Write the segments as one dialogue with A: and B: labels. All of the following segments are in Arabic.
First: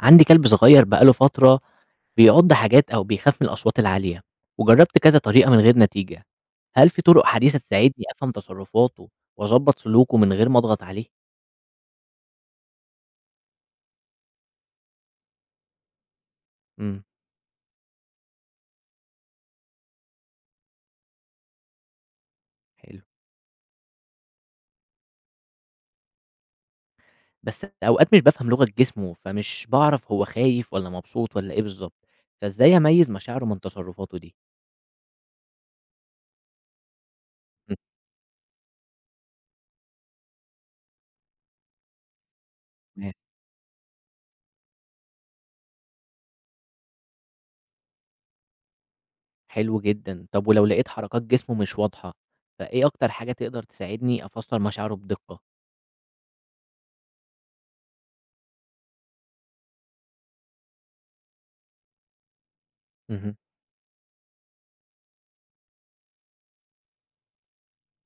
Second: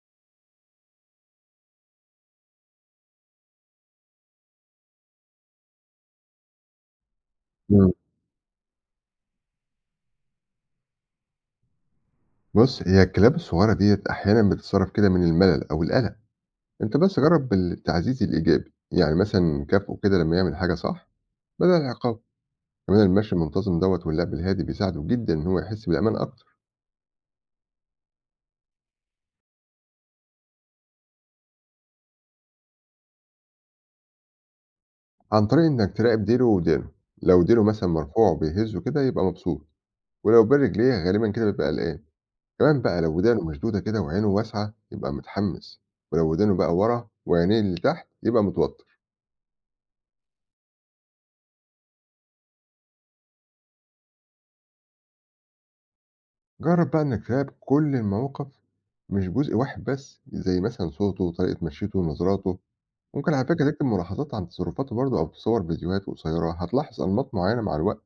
A: عندي كلب صغير بقاله فترة، بيعض حاجات أو بيخاف من الأصوات العالية، وجربت كذا طريقة من غير نتيجة. هل في طرق حديثة
B: إمم.
A: تساعدني أفهم تصرفاته وأظبط سلوكه من غير ما أضغط عليه؟
B: بُص، هي الكلاب الصغيرة ديّة أحيانًا بتتصرّف كده من الملل أو القلق. أنت
A: امم
B: بس جرّب التعزيز الإيجابي، يعني مثلًا كافئه كده لمّا يعمل حاجة صح بدل العقاب. كمان
A: حلو.
B: المشي المنتظم دوّة واللعب الهادي بيساعده جدًا إن هو يحس بالأمان أكتر،
A: بس أوقات مش بفهم لغة جسمه فمش بعرف هو خايف ولا مبسوط ولا إيه بالظبط، فإزاي أميز مشاعره من تصرفاته دي؟
B: عن طريق إنك تراقب ديله ودانه. لو ديله
A: مم،
B: مثلًا مرفوع وبيهزه كده يبقى مبسوط، ولو بين رجليه غالبًا كده بيبقى قلقان. كمان بقى لو
A: تمام.
B: ودانه مشدودة كده وعينه واسعة يبقى متحمس، ولو ودانه بقى ورا وعينيه لتحت يبقى متوتر.
A: حلو جدا. طب ولو لقيت حركات جسمه مش واضحة، فإيه أكتر حاجة تقدر تساعدني أفسر مشاعره بدقة؟
B: جرب بقى إنك تراقب كل المواقف، مش جزء واحد بس، زي مثلا صوته وطريقة مشيته ونظراته. ممكن
A: مهم.
B: على فكرة تكتب ملاحظات عن تصرفاته برضه أو تصور فيديوهات قصيرة، هتلاحظ أنماط معينة مع الوقت.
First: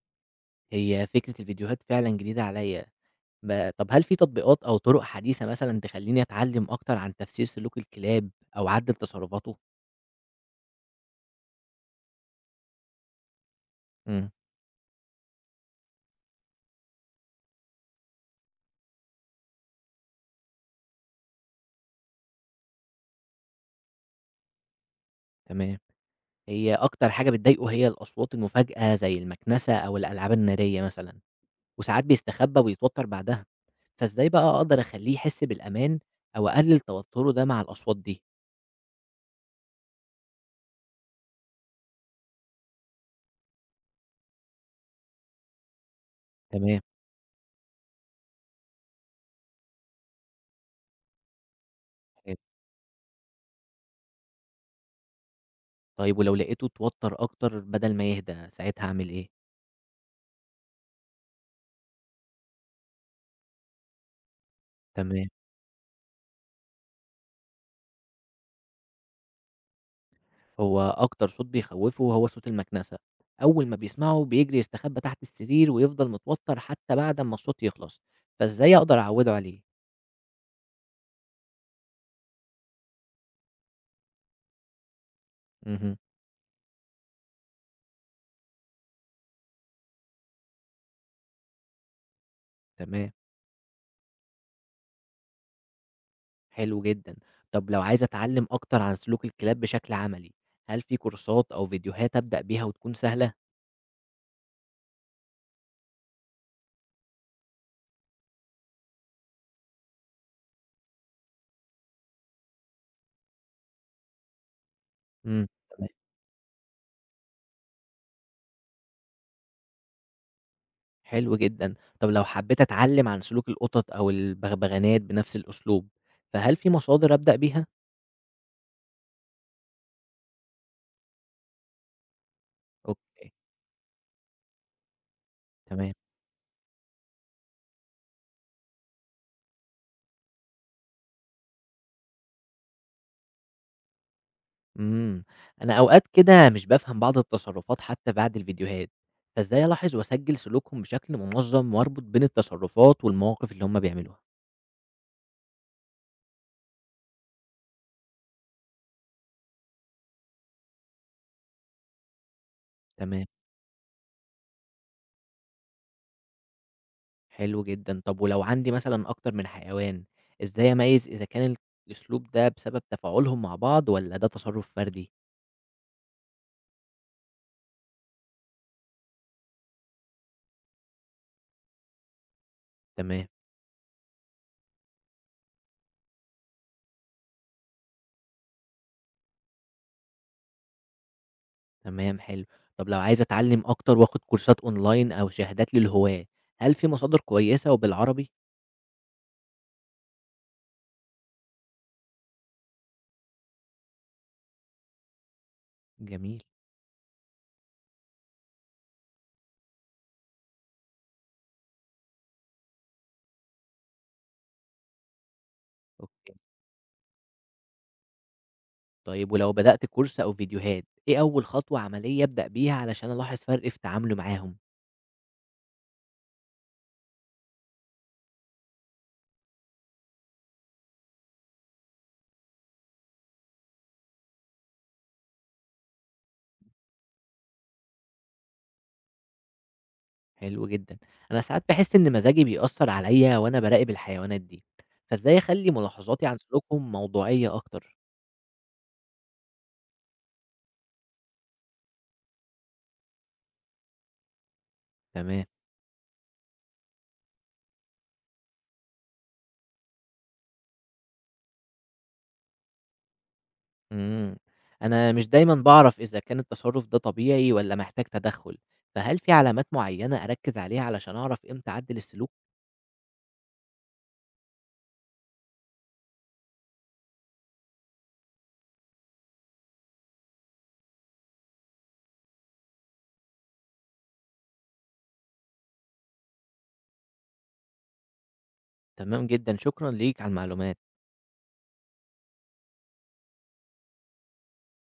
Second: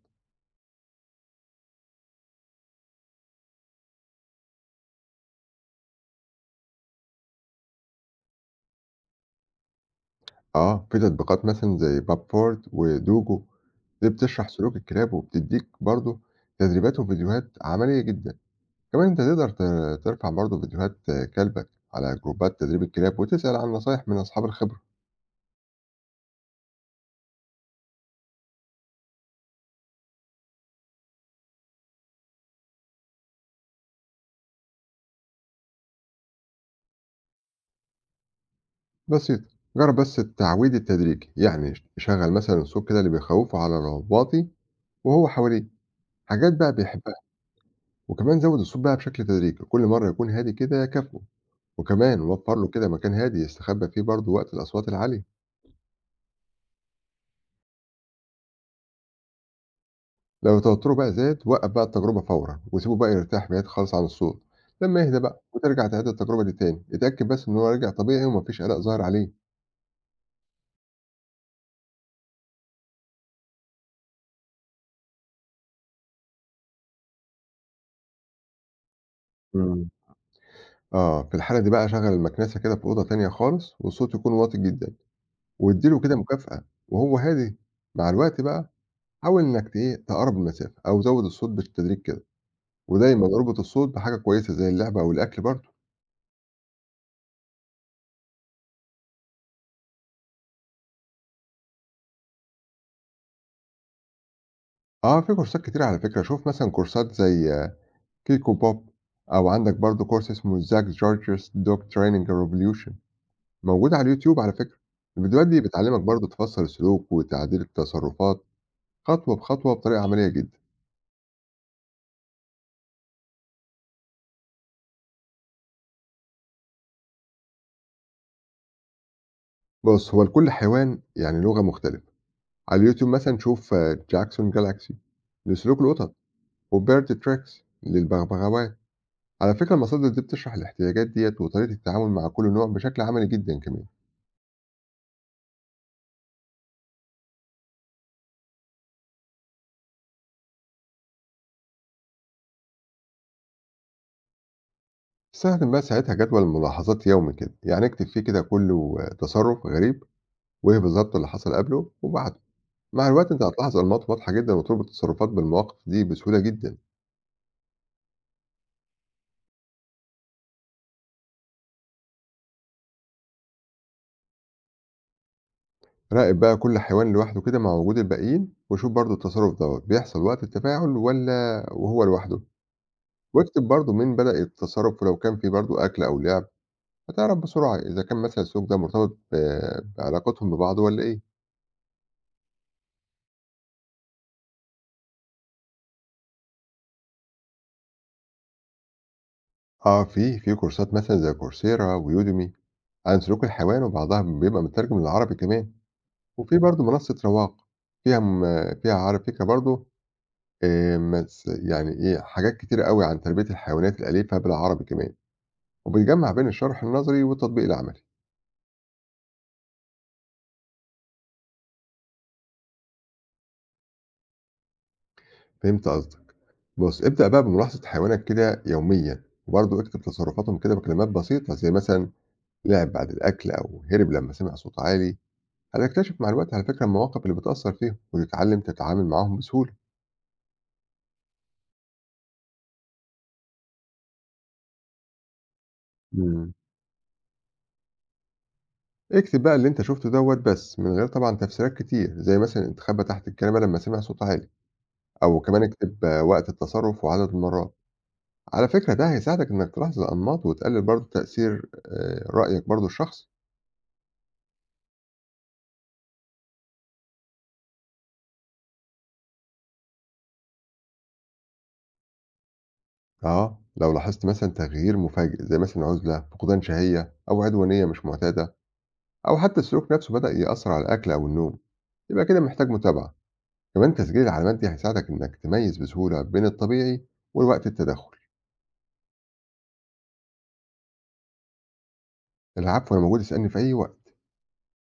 A: هي فكرة الفيديوهات فعلا جديدة عليا. طب هل في تطبيقات أو طُرق حديثة مثلًا تخلّيني أتعلّم أكتر عن تفسير سلوك الكلاب أو عَدْل تصرفاته؟
B: في تطبيقات مثلا زي بابفورد ودوجو، دي
A: إمم،
B: بتشرح سلوك الكلاب وبتديك برضه تدريبات وفيديوهات عملية جدا. كمان أنت تقدر ترفع برضه فيديوهات كلبك على جروبات تدريب الكلاب وتسأل عن نصايح من أصحاب الخبرة.
A: تمام. هي أكتر حاجة بتضايقه هي الأصوات المفاجئة زي المكنسة أو الألعاب النارية مثلًا، وساعات بيستخبى ويتوتر بعدها، فإزاي بقى أقدر أخلّيه يحس بالأمان أو أقلل توتره ده مع الأصوات دي؟
B: بسيطة، جرّب بس التعويد التدريجي، يعني شغّل مثلًا الصوت كده اللي بيخوّفه على رواقي وهو حواليه، حاجات بقى
A: تمام،
B: بيحبها. وكمان زوّد الصوت بقى بشكل تدريجي، كل مرّة يكون هادي كده يكافئه. وكمان
A: حلو.
B: وفّر له كده مكان هادي يستخبى فيه برضه وقت الأصوات العالية.
A: طيب ولو لقيته اتوتر أكتر بدل ما يهدى، ساعتها أعمل إيه؟
B: لو توتّره بقى زاد، وقّف بقى التجربة فورًا، وسيبه بقى يرتاح بعيد خالص عن الصوت. لمّا يهدى
A: تمام.
B: بقى، وترجع تعيد التجربة دي تاني، اتأكد بس إن هو رجع طبيعي وما فيش قلق ظاهر عليه.
A: هو أكتر صوت بيخوّفه هو صوت المكنسة، أول ما بيسمعه بيجري يستخبى تحت السرير ويفضل متوتر حتى بعد أمّا الصوت يخلص، فإزاي أقدر أعوّده عليه؟
B: إمم. آه، في الحالة دي بقى شغّل المكنسة كده في أوضة تانية خالص والصوت يكون واطي جدًا. وادّي
A: اهم،
B: له كده مكافأة وهو هادي. مع الوقت بقى حاول إنّك ت إيه، تقرّب المسافة أو زوّد الصوت بالتدريج كده.
A: تمام،
B: ودايمًا اربط الصوت بحاجة كويسة زي اللعبة أو الأكل برضه.
A: حلو جدًا. طب لو عايز أتعلّم أكتر عن سلوك الكلاب بشكل عملي، هل في كورسات أو فيديوهات أبدأ بيها وتكون سهلة؟
B: في كورسات كتيرة على فكرة. شوف مثلًا كورسات زي كيكو بوب، أو عندك برضه كورس اسمه Zack George's Dog Training Revolution، موجود على اليوتيوب على فكرة. الفيديوهات
A: إمم،
B: دي
A: تمام،
B: بتعلّمك برضه تفسّر السلوك وتعديل التصرفات خطوة بخطوة بطريقة عملية جدًا.
A: حلو جدًا. طب لو حبيت أتعلّم عن سلوك القطط أو البغبغانات بنفس الأسلوب، فهل في مصادر أبدأ بيها؟
B: بُص، هو لكل حيوان يعني لغة مختلفة. على اليوتيوب
A: أوكي،
B: مثلًا شوف Jackson Galaxy لسلوك
A: تمام.
B: القطط، وBird Tracks للبغبغاوات. على فكرة المصادر دي بتشرح الاحتياجات ديّة وطريقة التعامل مع كل نوع بشكل عملي جدًا كمان.
A: إمم، أنا أوقات كده مش بافهم بعض التصرفات حتى بعد الفيديوهات، فإزاي ألاحظ وأسجل سلوكهم بشكل منظم وأربط بين التصرفات والمواقف اللي هُم بيعملوها؟
B: استخدم بقى ساعتها جدول ملاحظات يومي كده، يعني اكتب فيه كده كل تصرُّف غريب وإيه بالضبط اللي حصل قبله وبعده. مع
A: تمام،
B: الوقت أنت هتلاحظ أنماط واضحة جدًا وتربط التصرفات بالمواقف دي بسهولة جدًا.
A: حلو جدًا. طب ولو عندي مثلًا أكتر من حيوان، إزاي أميّز إذا كان الأسلوب ده بسبب تفاعلهم مع بعض والّا ده تصرف فردي؟
B: راقب بقى كل حيوان لوحده كده مع وجود الباقيين، وشوف برضه التصرُّف دوّة بيحصل وقت التفاعل والّا وهو لوحده؟
A: تمام،
B: واكتب برضه مين بدأ التصرف ولو كان في برضه أكل أو لعب، هتعرف بسرعة إذا كان مثلا السلوك ده مرتبط بعلاقتهم ببعض ولا إيه.
A: تمام، حلو. طب لو عايز أتعلم أكتر وآخد كورسات أونلاين أو شهادات للهواة، هل في مصادر كويسة وبالعربي؟
B: آه، في كورسات مثلا زي كورسيرا ويوديمي عن سلوك الحيوان، وبعضها بيبقى مترجم للعربي كمان.
A: جميل،
B: وفي برضه منصة رواق، فيها على فكرة برضه آه، مس- يعني إيه حاجات كتير قوي عن تربية الحيوانات الأليفة بالعربي كمان، وبتجمع
A: أوكي.
B: بين الشرح النظري والتطبيق العملي.
A: طيب ولو بدأت كورس أو فيديوهات، إيه أول خطوة عملية أبدأ بيها علشان ألاحظ فرق في تعاملي معاهم؟
B: فهمت قصدي؟ بُص، ابدأ بقى بملاحظة حيوانك كده يوميًا، وبرضه اكتب تصرفاتهم كده بكلمات بسيطة، زي مثلًا لعب بعد الأكل أو هرب لمّا سمع صوت عالي. هتكتشف مع الوقت على فكرة المواقف اللي بتأثّر فيهم، وتتعلم تتعامل معاهم بسهولة.
A: حلو جدًا. أنا ساعات باحس إن مزاجي بيأثر عليَّ وأنا باراقب الحيوانات دي، فإزاي أخلي ملاحظاتي عن
B: إمم.
A: سلوكهم موضوعية أكتر؟
B: اكتب بقى اللي أنت شُفته دوّة بس، من غير طبعًا تفسيرات كتير، زي مثلًا اتخبى تحت الكنبة لمّا سمع صوت عالي، أو
A: تمام،
B: كمان اكتب وقت التصرف وعدد المرات. على فكرة ده هيساعدك إنك تلاحظ الأنماط وتقلل برضه تأثير رأيك برضه الشخصي.
A: إمم، أنا مش دايمًا باعرف إذا كان التصرف ده طبيعي والّا محتاج تدخل، فهل في علامات معينة أركز عليها علشان أعرف إمتى أعدل السلوك؟
B: آه، لو لاحظت مثلًا تغيير مفاجئ زي مثلًا عُزلة، فقدان شهية أو عدوانية مش معتادة، أو حتى السلوك نفسه بدأ يأثّر على الأكل أو النوم، يبقى كده محتاج متابعة. كمان تسجيل العلامات دي هيساعدك إنك تميّز بسهولة بين الطبيعي والوقت التدخُّل.
A: تمام جدًا، شكرًا ليك على المعلومات.
B: العفو، أنا موجود اسألني في أي وقت.